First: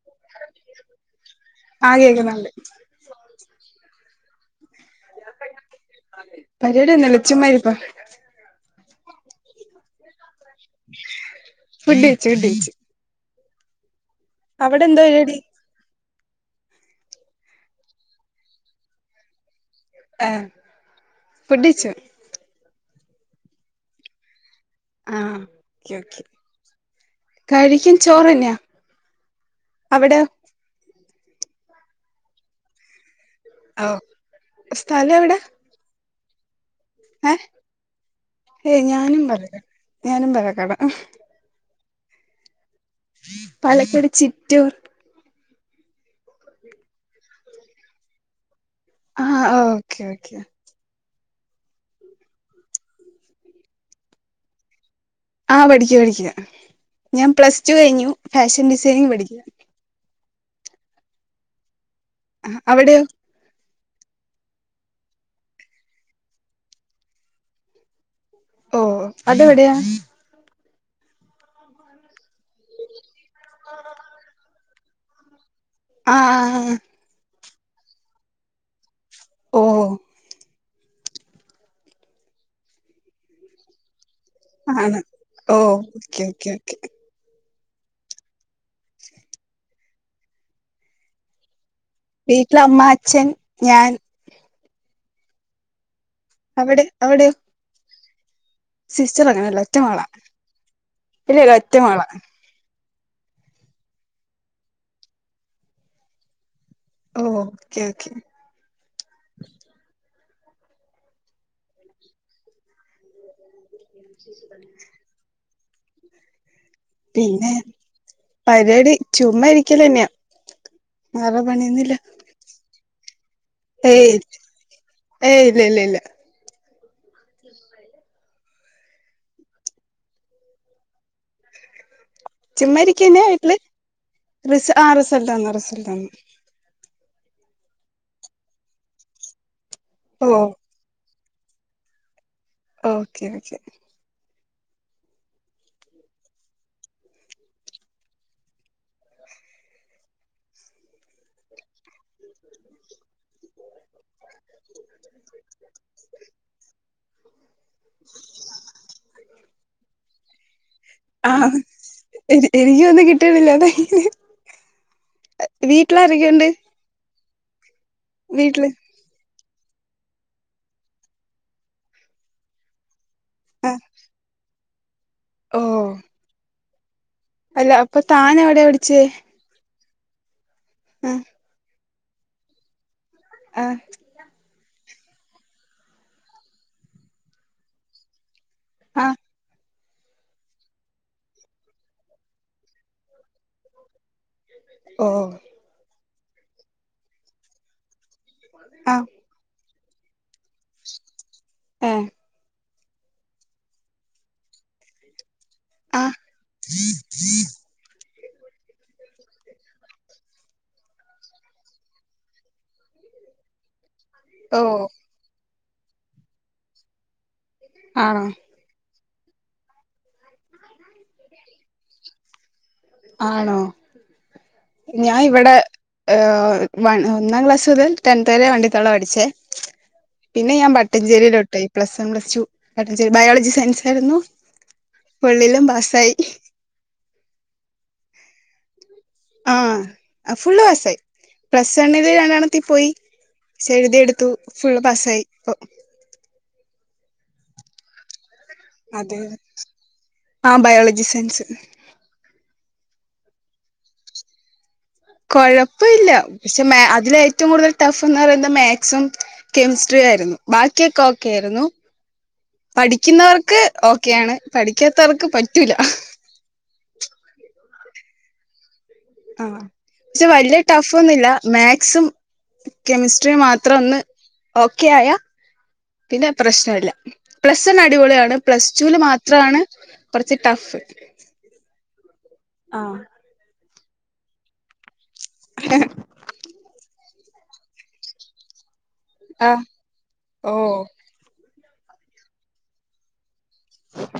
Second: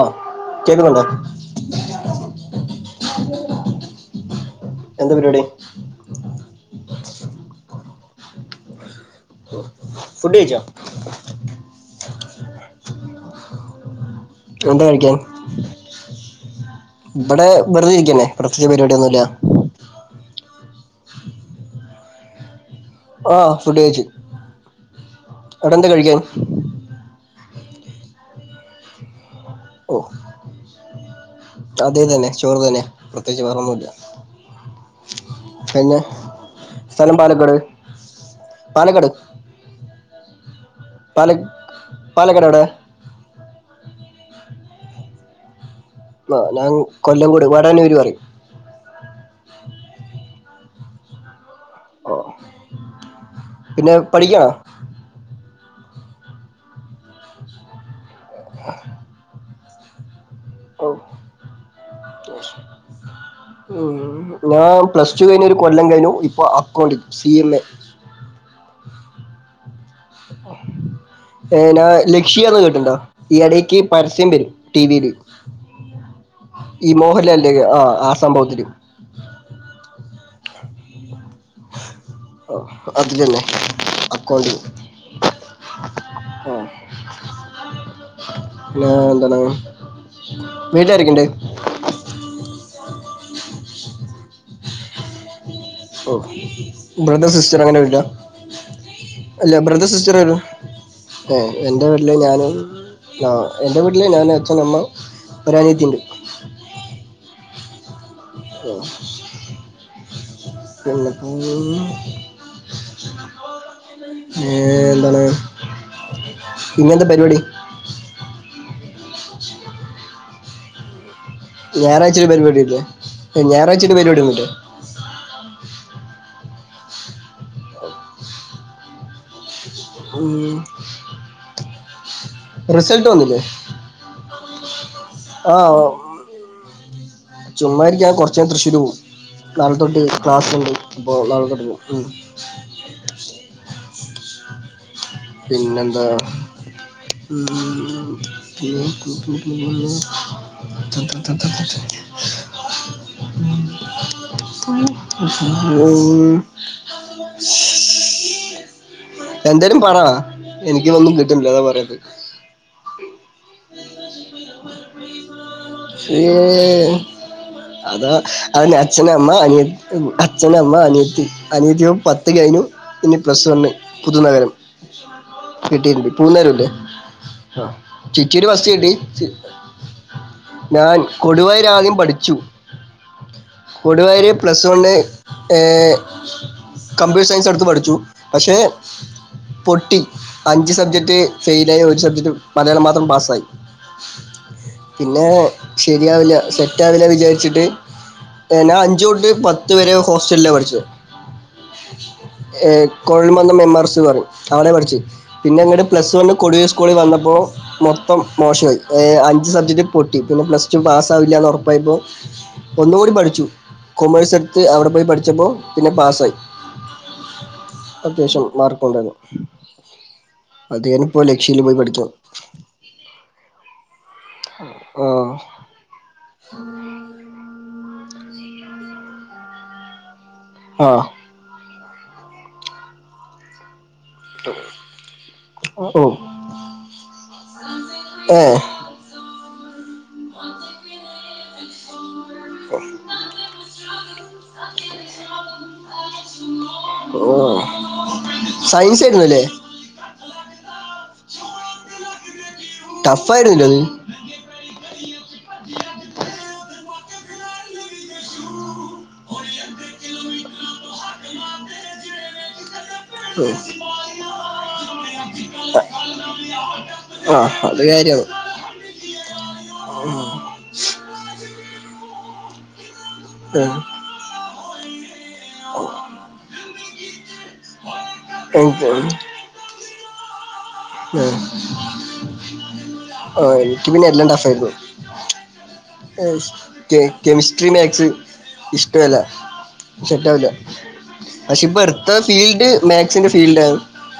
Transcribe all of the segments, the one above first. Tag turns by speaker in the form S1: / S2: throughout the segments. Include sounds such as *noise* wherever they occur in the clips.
S1: ആഹ് കേക്കുന്നുണ്ടോ
S2: *inaudible* ആ കേക്കുന്നുണ്ട്
S1: എന്ത് പരിപാടി
S2: പരിപാടിയൊന്നുല്ല ചുമ്മാ ഇരിപ്പാ
S1: ഓ
S2: ഫുഡെയ്ച്ചു ഫുഡെയ്ച്ചു
S1: എന്താ കഴിക്കാൻ
S2: പരിപാടി
S1: ഇവിടെ വെറുതെ ഇരിക്കന്നെ പ്രത്യേക പരിപാടിയൊന്നും ഇല്ല
S2: ഏ. ഫുഡയ്ച്ചൊ?
S1: ആ. ഫുഡ്യ്ച്ചു.
S2: ആ. ഓക്കെ ക്കെ. കഴിക്കാൻ ചോറന്നെയാ. അവിടെ?
S1: അതെ തന്നെ. ചോറ് തന്നെ. പ്രത്യേകിച്ച് വേറൊന്നൂല്ല.
S2: സ്തല എവിടെ.
S1: സ്ഥലം
S2: ഏ.
S1: പാലക്കാട്
S2: ഏ
S1: പാലക്കാട്
S2: ഞാനും പാലക്കാടാ. ഞാനും പാലക്കാട.
S1: പാല പാലക്കാട് എവിടെ?
S2: പാലക്കാട് ചിറ്റൂർ.
S1: ആ. ഞാൻ കൊല്ലം കൂട് വാടന്നൂര് പറയും
S2: ആ. Okay okay.
S1: പിന്നെ. പഠിക്കാണോ?
S2: ആ പഠിക്കാ പഠിക്കുക. ഞാൻ പ്ലസ് ടു കഴിഞ്ഞു. ഫാഷൻ ഡിസൈനിങ് പഠിക്ക.
S1: ഓ.
S2: അ. അവിടെയോ?
S1: ഉം. ഞാൻ പ്ലസ് ടു കഴിഞ്ഞ ഒരു കൊല്ലം കഴിഞ്ഞു. ഇപ്പൊ അക്കൗണ്ട് സി എം എ.
S2: ഓ. അതെവിടെയാ?
S1: *unintelligible* ഏ ഞാ. ലക്ഷ്യന്ന് കേട്ടിണ്ടോ. ഈ ഇടക്ക് പരസ്യം വരും ടിവിൽ.
S2: ആ ആ ആ.
S1: ആ. ആ സംഭവത്തില്.
S2: ഓ. ഓ.
S1: അത് തന്നെ. അക്കൗണ്ടിങ്ങ്.
S2: ഓ. Okay okay okay.
S1: പിന്നെ എന്താണ്. വീട്ടിലാരെക്കണ്ട്?
S2: വീട്ടില് അമ്മ, അച്ഛൻ, ഞാൻ.
S1: ഓ.
S2: അവിടെ
S1: ബ്രദർ
S2: അവിടെയോ
S1: സിസ്റ്റർ അങ്ങനെ ഇല്ല.
S2: സിസ്റ്റർ
S1: അല്ല.
S2: അങ്ങനെയല്ല
S1: ബ്രദർ
S2: ഒറ്റമോള
S1: സിസ്റ്റർല്ല. ഏ.
S2: ഇല്ലല്ല
S1: എന്റെ
S2: ഒറ്റമോള
S1: വീട്ടില് ഞാന് ആ. എന്റെ വീട്ടില് ഞാൻ അച്ഛൻ, അമ്മ, ഒരനിയത്തിണ്ട്.
S2: ഓ. Okay okay.
S1: ഓ. പിന്നെ. ഉം. ഏ. എന്താണ് ഇന്നെന്താ പരിപാടി.
S2: പിന്നെ പരിപാടി ചുമ്മ ഇരിക്കലന്നെയാ.
S1: ഞായറാഴ്ച്ച ഒരു പരിപാടില്ലേ. ഞായറാഴ്ച്ച ഒരു
S2: ഏയ്
S1: പരിപാടി ഒന്നുല്ലേ.
S2: ഏയ്. ഇല്ല ഇല്ല ഇല്ല.
S1: ഉം. റിസൾട്ട്
S2: ചുമ്മയിരിക്കന്നെ
S1: വന്നില്ലേ
S2: വീട്ടില്. ആ റിസൾട്ട് വന്ന് റിസൾട്ട് വന്ന്.
S1: ചുമ്മായിരിക്ക. ഞാൻ കൊർച്ചയ്ഞ തൃശ്ശൂര് പോവും. നാളെ തൊട്ട്
S2: ഓ
S1: ക്ലാസുണ്ട്. അപ്പൊ നാളെ തൊട്ട് പോവും.
S2: ഓക്കെ. ഓക്കേ.
S1: പിന്നെന്താ. ഉം. ഉം. എന്തേലും പറ. എനിക്ക് ഒന്നും
S2: ആ.
S1: കിട്ടുന്നില്ല അതാ പറയത്
S2: എനിക്കൊന്നും കിട്ടണില്ലതാ. അ വീട്ടിലാരെക്കണ്ട്?
S1: അത അവൻ അച്ഛൻ അമ്മ അനിയൻ അച്ഛന അമ്മ അനിയത്തി അനിയത്തി പത്ത് കൈനു ഇനി പ്ലസ് വണ്
S2: ആ
S1: പുതുനഗരം
S2: ഓ
S1: കിട്ടിണ്ട് പുഴനഗരംല്ലേ ആ
S2: അല്ല അപ്പൊ താൻ
S1: ചിറ്റിരു
S2: എവിടെയാ
S1: ബസ്യി
S2: പഠിച്ചേ
S1: ഞാൻ
S2: ആ
S1: കൊടുവായര് ആദ്യം പഠിച്ചു
S2: ആ
S1: കൊടുവായര് പ്ലസ് വണ് ഏ കമ്പ്യൂട്ടർ സയൻസ് അടുത്ത് പഠിച്ചു പക്ഷെ
S2: ആഹ
S1: പൊട്ടി അഞ്ച് സബ്ജക്റ്റ് ഫെയില ആയി ഒരു സബ്ജക്റ്റ് മലയാളം മാത്രം പാസ്സായി
S2: ഓ
S1: പിന്നെ ശരിയാവില്ല സെറ്റ ആാവില്ല വിചാരിച്ചിട്ട് ഞാൻ
S2: ആ
S1: അഞ്ച തൊട്ട് പത്ത് വരെ ഹോസ്റ്റലെ പഠിച്ചത്
S2: ഏ
S1: ഏ കൊഴൽമന്ദം എംആർസ് പറയും അവളെ പഠിച്ചു പിന്നെ അങ്ങട്ട്
S2: ആ
S1: പ്ലസ് വണ് കൊടിയ സ്കൂളി വന്നപ്പോൾ മൊം മൊപ്പം മോശമായി അഞ്ച് സബ്ജക്റ്റ് പൊട്ടി പിന്നെ പ്ലസ് ടു പാസ്സാവില്ല എന്ന് ഉറപ്പായപ്പോൾ ഒന്നുകൂടി പഠിച്ചു കൊമേഴ്സ് എടുത്ത്
S2: ഓ
S1: അവിടെ പോയി പഠിച്ചപ്പോൾ പിന്നെ പാസ്സായി
S2: ആണോ
S1: അത്യാവശ്യം മാർക്ക ഉണ്ടരുന്നു അത് ഞാനപ്പോ ലക്ഷ്യയില് പോയി പഠിച്ചു
S2: ആണോ ഞാൻ
S1: ആഹ്
S2: ഇവിടെ ഏഹ ഒന്നാം ക്ലാസ് തൽ ടെൻ വരെ വണ്ടിത്തോളം പഠിച്ചേ പിന്നെ ഞാൻ
S1: ആഹ്
S2: പട്ടഞ്ചേരിയിലോട്ടയി പ്ലസ് വൺ പ്ലസ് ടു പെട്ട ശരി ബയോളജി സയൻസ് ായിരുന്നു പള്ളിലും പാസായി
S1: പ
S2: ആഹ ഫുള് വസായി പ്രസണ് ണൽ പോയി ചഴുതി എടുത്തു ഫുള് പാസായി ഇപ്പ
S1: ഓ
S2: അതെെ ആഹ ബയോളജി സയൻസ്
S1: ടഫ്ായിരല്ല
S2: കൊഴപ്പ ഇില്ല പക്ഷെ അതില ഏറ്റവും കൂടുതൽ ടഫ് എന്ന് പറയുന്നത് കെമിസ്ട്രി ആയിരുന്നു ബാക്കിയൊക്കെ ഒക്കെ ആയിരുന്നു
S1: അത് ഉം.
S2: പഠിക്കുന്നവർക്ക് ഓക്കെയ ആാണ് പഠിക്കാത്തവർക്ക് പറ്റൂല
S1: ആ അത് കാര്യമാണ്
S2: ആ പക്ഷെ വലിയ ടഫ് ഒന്നുംില്ല മാത്സും കെമിസ്ട്രി മാത്രം ഒന്ന് ഓക്കെ ആയാ പിന്നെ പ്രശ്നമല്ല പ്ലസ് വൺ അടിപൊളിയാണ് പ്ലസ്
S1: എനിക്ക്
S2: ടുൂൽ മാത്രമാണ് പ്രത്യേ
S1: ആ ആ എനിക്ക് പിന്നെ എല്ലാണ്ടഫായിരുന്നു
S2: ആഹ്
S1: കെമിസ്ട്രി മാത്സ് ഇഷ െ
S2: ഓ
S1: പക്ഷെപ്പ എർത്ത ഫീൽഡ് മാത്സിന്റെ ഫീൽഡ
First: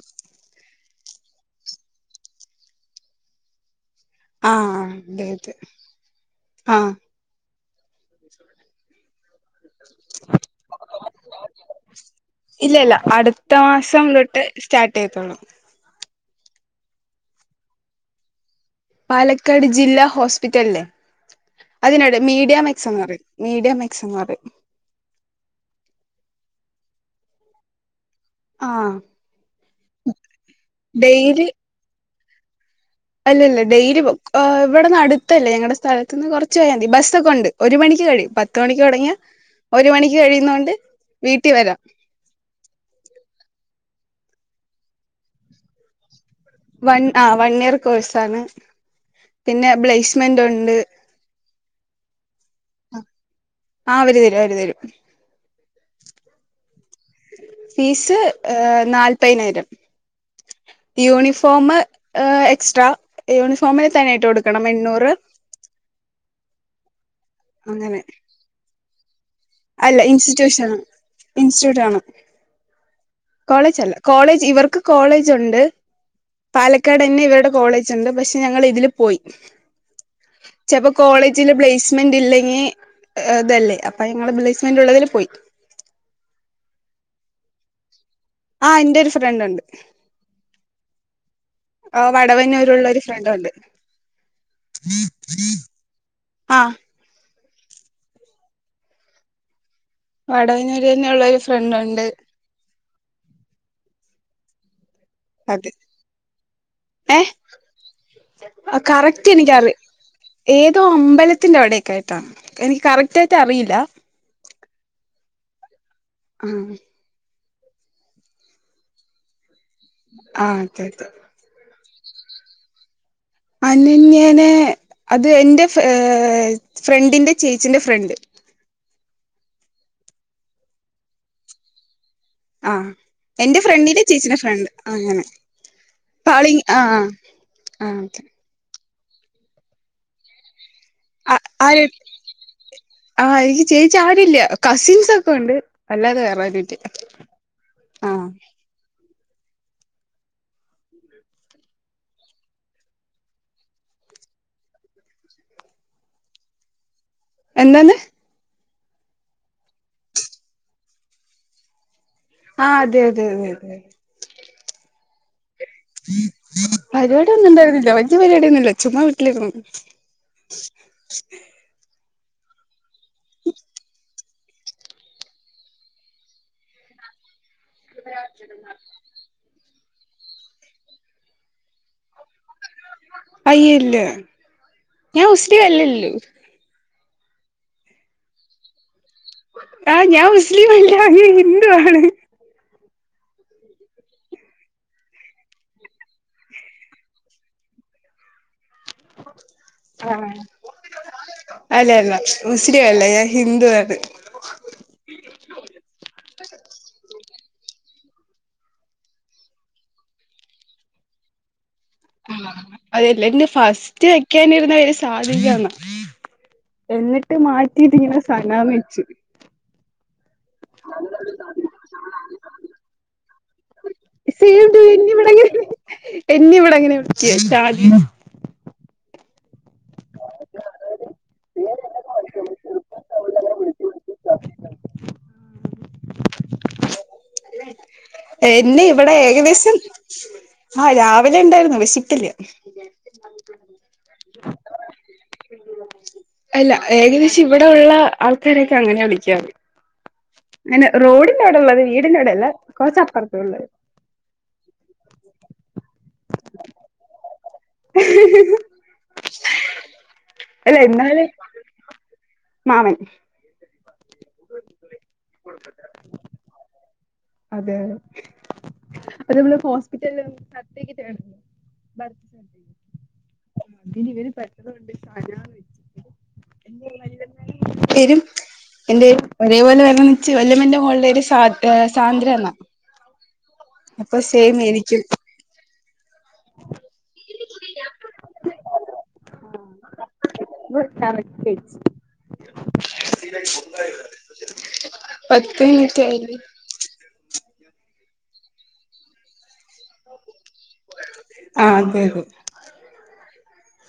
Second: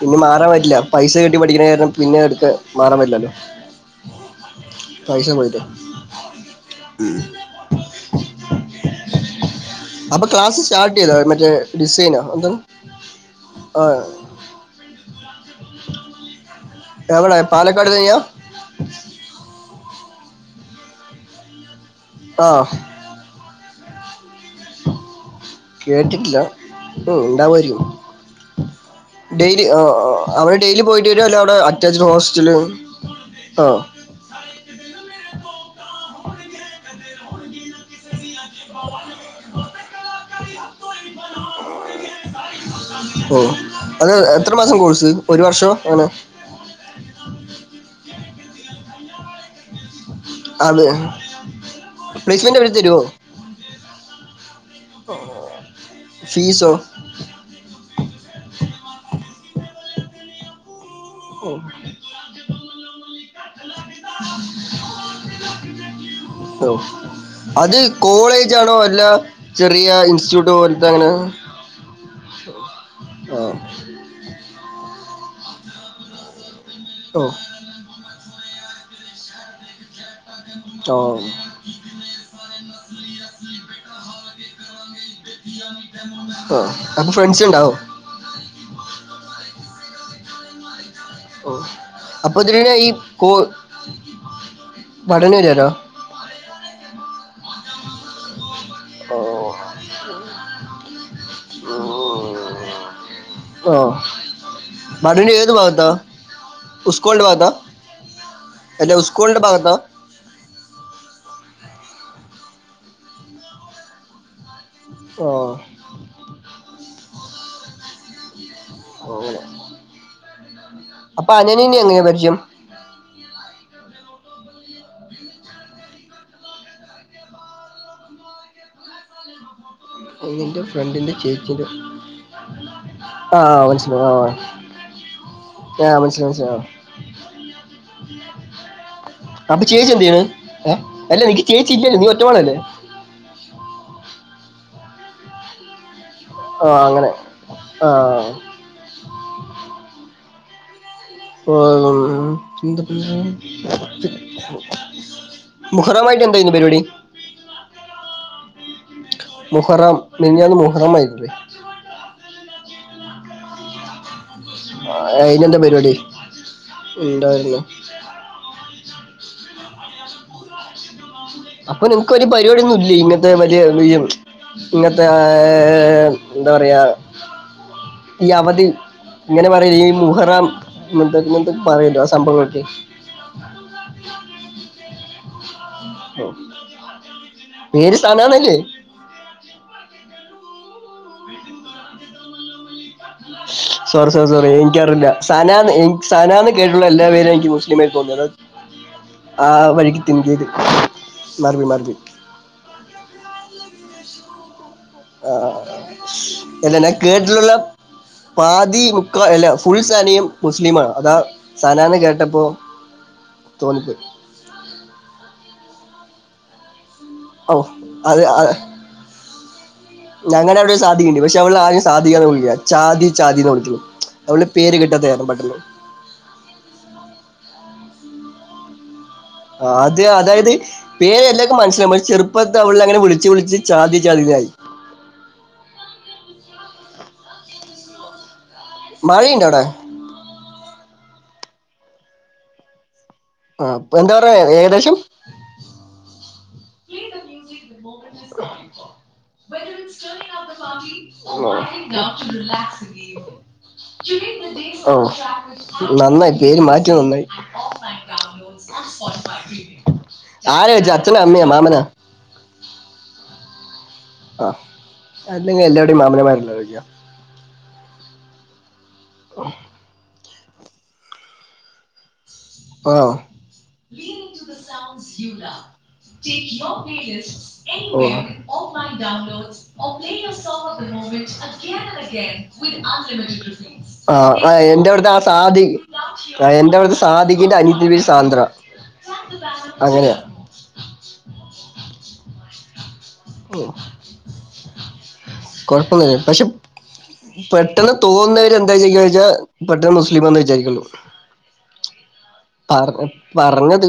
S1: പിന്നെ മാറാൻ പറ്റില്ല പൈസ കിട്ടി പഠിക്കണ കാരണം പിന്നെ എടുക്ക മാറാൻ പറ്റില്ലല്ലോ
S2: ആഹ അതെതെ
S1: ഉ അപ്പൊ ക്ലാസ് സ്റ്റാർട്ട് ചെയ്താ മറ്റേ ഡിസൈന എന്ത
S2: ഇല്ല ഇല്ല
S1: ആ
S2: കേക്കണം
S1: എവിട പാലക്കാട് ത്യാ
S2: പാലക്കാട് ജില്ലാ ഹോസ്പിറ്റലിലില് അതിനോട്
S1: ആ
S2: മീഡിയം എക്സ് എന്ന് പറയും മീഡിയം എക്സ് എന്ന് പറയും
S1: കേട്ടിട്ടില്ല ഉ ഉണ്ടാവകുമായിും
S2: ആഹ്
S1: ഡെയിലി ആ അവടെ ഡെയിലി പോയിട്ട വരുല്ല
S2: ഡെയിലി
S1: അവിടെ അറ്റാച്ച്ഡ് ഹോസ്റ്റല്
S2: അല്ലല്ല
S1: ആ
S2: ഡെയിലി ഇവിടെന്ന് അടുത്തല്ലേ ഞങ്ങളടെ സ്ഥലത്ത് അന്ന് കുറച്ച പോയാൽതി ബസ്സ ഒക്കെ ഉണ്ട് ഒരു മണിക്ക് കഴിയ പത്ത മണി തുടങ്ങിയ ഒരു മണിക്ക് കഴി ന്നൊണ്ട് വീട്ടിൽ വരാം
S1: ഓ അത് എത്ര മാസം കോഴ്സ് ഒരു വർഷം അങ്ങനെ
S2: വൺ ആ വൺ ഇയർ കോഴ്സ്ാണ് പിന്നെ പ്ലെസ്മെന്റ് ഉണ്ട്.
S1: അത് പ്ലേസ്മെന്റ് അവര് തരുവോ
S2: ആ അവര് തരും അവര് തരും
S1: ഓ ഫീസൊ?
S2: നാല്പയിനായിരം യൂണിഫോമ് ഹ് എക്സ്ട്രാ യൂണിഫോമിന് തന്നെയായിട്ട് കൊടുക്കണം എണ്ണൂറ്.
S1: ഓ അത്
S2: അങ്ങനെ
S1: കോളേജാണോ അല്ല ചെറിയ
S2: അല്ല
S1: ഇൻസ്റ്റിറ്റ്യൂട്ട്
S2: ഇൻസ്റ്റിറ്റ്യൂഷൻ
S1: പോലത്തെ അങ്ങനെ ആ ഓ
S2: കോളേജല്ല കോളേജ് ഇവർക്ക് കോളേജ് ഉണ്ട്. പാലക്കാടന്നെ ഇവരുടെ കോളേജ് ഉണ്ട് പക്ഷെ ഞങ്ങൾ ഇതില് പോയി. ചെലപ്പോ
S1: ഓ
S2: കോളേജില് പ്ലേസ്മെന്റ് ഇല്ലെങ്കി ഇതല്ലേ അപ്പൊ ഞങ്ങള് പ്ലേസ്മെന്റ്ള്ളതില്
S1: ആ അപ്പോ ഫ്രണ്ട്സ് ഉണ്ടാവോ?
S2: ആ ഇന്റെ ഒരു ഫ്രണ്ട് ഉണ്ട്.
S1: ഓ
S2: ആ
S1: അപ്പൊ ഇതിന്
S2: വടവന്നൂരുള്ള
S1: ഈ
S2: ഒരു
S1: കോ
S2: ഫ്രണ്ടുണ്ട്.
S1: പഠനം ഇല്ലല്ലോ
S2: ആ
S1: ഓ ഓ ഓ
S2: വടവന്നൂര് തന്നെ ഉള്ള ഒരു ഫ്രണ്ട് ഉണ്ട്.
S1: ആ വടവന്നൂർ ഏത്
S2: അത്
S1: ഭാഗത്താ ഉസ്കൂളിന്റെ ഭാഗത്താ.
S2: ആ
S1: അല്ല
S2: കറക്റ്റ്
S1: ഉസ്കൂളിന്റെ
S2: എനിക്കറി
S1: ഭാഗത്താ
S2: ഏതോ അമ്പലത്തിന്റെ അവിടെ ക്കായിട്ടാണ് എനിക്ക് കറക്റ്റ് ആയിട്ട് അറിയില്ല.
S1: ആഹ്
S2: ഉം
S1: ഓ അങ്ങനെ.
S2: ആഹ്
S1: അപ്പ അനന്യനെ എങ്ങനെ പരിചയം?
S2: അനന്യേനെ അത് എന്റെ ഏഹ് ഫ്രണ്ടിന്റെ ചേച്ചിന്റെ ഫ്രണ്ട്.
S1: നിന്റെ ഫ്രണ്ടിന്റെ ചേച്ചിന്റെ
S2: ആഹ്
S1: ആ
S2: എന്റെ
S1: ആ,
S2: ഫ്രണ്ടിന്റെ
S1: മനസ്സിലായി ആ ആ
S2: ചേച്ചിന്റെ ഫ്രണ്ട് അങ്ങനെ.
S1: ആ, മനസ്സിലായി
S2: പാളി
S1: മനസ്സിലായി ആ
S2: ആഹ് ആതെ.
S1: അപ്പ ചേച്ചി എന്തെയ്യണ്?
S2: ആഹ് ആര് ആഹ് എനിക്ക് ചേച്ചി ആരുല്ല കസിൻസ് ഒക്കെ ഉണ്ട്. അല്ലാതെ വേറെ ആരും
S1: ആ
S2: ഇല്ല
S1: അങ്ങനെ ആ
S2: ആഹ്.
S1: *unintelligible* മുഹറമായിട്ട് എന്തായിരുന്നു പരിപാടി.
S2: എന്താന്ന്?
S1: മുഹറം മിൻഞ്ഞാന്ന് മുഹറം ആയിരുന്ന്
S2: ആഹ് അതെ അതെ അതെ അതെ
S1: ആഹ് അയിനെന്താ *unintelligible*
S2: പരിപാടിയൊന്നും ഇണ്ടായിരുന്നില്ല വല്യ പരിപാടിയൊന്നുല്ല ചുമ്മാ വീട്ടിലിരുന്നു.
S1: അപ്പൊ ഒരു നിനക്ക് പരിപടിയൊന്നും ഇല്ലേ ഇങ്ങനത്തെ വലിയ *unintelligible* ഇങ്ങനത്തെ ആഹ് എന്താ പറയാ ഈ അവധി ഇങ്ങനെ പറ *unintelligible* മുഹറം ഇങ്ങനെത്തെ ഇങ്ങനെത്തെ പറയല്ലോ ആ സംഭവങ്ങളൊക്കെ?
S2: അയ്യോ ഇല്ല ഞാൻ മുസ്ലിം അല്ലല്ലോ.
S1: ഓ. പേര് സനാന്നല്ലേ?
S2: ആ ഞാൻ മുസ്ലിമല്ല ഹിന്ദു ആണ്.
S1: സോറി സോറി സോറി എനിക്കറിയില്ല സനാന്ന് എനിക്ക് സനാന്ന് കേട്ടിട്ടുള്ള എല്ലാ പേരും എനിക്ക് മുസ്ലിമായി തോന്നി അതാ ആ വഴിക്ക് തിങ്കെയ്ത്
S2: അല്ല അല്ല മുസ്ലിം അല്ല ഞാൻ ഹിന്ദു ആണ്.
S1: ആ, അല്ല ഞാൻ കേട്ടിട്ടുള്ള പാതി മുക്കാ എല്ല ഫുൾ സനയും മുസ്ലിമാ അതാ സനാന്ന് കേട്ടപ്പോ
S2: ആഹ് അതല്ല ഇൻ്റെ
S1: തോന്നിപ്പോയി
S2: ഫസ്റ്റ് വെക്കാനിരുന്ന പേര് സാധികാന്നാ എന്നിട്ട്
S1: ഓ
S2: മാറ്റീട്ടിങ്ങനെ
S1: അത്
S2: സനാന്ന് വെച്ച്.
S1: ഞങ്ങളെ അവിടെ ഒര് സാധികണ്ട് പക്ഷെ അവളെ *unintelligible* സാധിക്കാന്ന് വിളിക്കാ ചാതി ചാതീന്നാ വിളിക്കല് അവളെ പേര് കിട്ടത്തില്ല *unintelligible*
S2: ഇന്നെ ഇവിടെ അങ്ങനെയാ വിളിക്കാ ചാതീന്ന്
S1: ആഹ് ആദ്യം അതായത് പേര് എല്ലാർക്കും മനസ്സിലാവും പക്ഷെ ചെറുപ്പത്ത് അവളെ അങ്ങനെ വിളിച്ച് വിളിച്ച് ചാതി ചാതിന്നായി
S2: എന്നെ ഇവിടെ
S1: മഴയുണ്ടോ അവിടെ
S2: ഏകദേശം ആഹ് രാവിലെ ഇണ്ടാരുന്നു. വിശക്കില്ല.
S1: ആഹ് ഇപ്പം എന്നതാറഞ്ഞേ ഏകദേശം
S2: എല്ല ഏകദേശം ഇവിടെ ഉള്ള ആൾക്കാരൊക്കെ അങ്ങനെയാ വിളിക്കാറ്. അങ്ങനെ റോഡിന്റെ അവിടെ ഉള്ളത് വീടിന്റെ അവിടെയല്ല കുറച്ചപ്പുറത്ത ഉള്ളത്
S1: ഓഹ് നന്നായി. പേര് മാറ്റിയെ നന്നായി.
S2: അല്ല
S1: ആരായേച്ഛി? അച്ഛനാ?
S2: എന്നാല്
S1: അമ്മയാ? മാമനാ?
S2: മാമൻ.
S1: ആഹ് അതല്ലെങ്കിലും എല്ലാടെയും മാമൻമാരല്ലെയോ ചോയിക്ക്യ.
S2: അതെ അപ്പോ നമ്മള് ഹോസ്പിറ്റലില് *unintelligible*
S1: ആഹ്
S2: അതിനു ഇവര് *unintelligible* പേരും എന്റെ ഒരേപോലെ വരണംന്ന് വെച്ച്
S1: *unintelligible*
S2: *unintelligible*
S1: *unintelligible* ആ
S2: അപ്പൊ സെയിം
S1: എന്റെ
S2: എനിക്കും
S1: അവിടുത്തെ ആ സാധി എന്റെ അവിടുത്തെ സാധി.. എന്റെ അനിയത്തിയുടെ പേര് സാന്ദ്ര അങ്ങനെയ
S2: *unintelligible* പത്ത്
S1: കുഴപ്പ
S2: മിനിറ്റ്
S1: ഇല്ല
S2: ആയില്ലേ
S1: പക്ഷെ പെട്ടെന്ന് തോന്നുന്നവ എന്താ ചെയ്യായോയ്ച്ചാൽ പെട്ടെന്ന് മുസ്ലിം എന്ന് വിചാരിക്കുള്ളു
S2: ആ അതെ
S1: പറ പറഞ്ഞത്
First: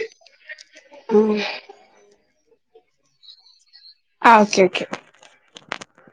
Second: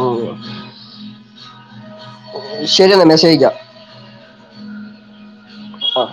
S1: ഉം.
S2: ഉ
S1: ശരിയെന്നാ മെസ്സേജിക്കാം
S2: ആ ഓക്കെ ഓക്കെ
S1: ആഹ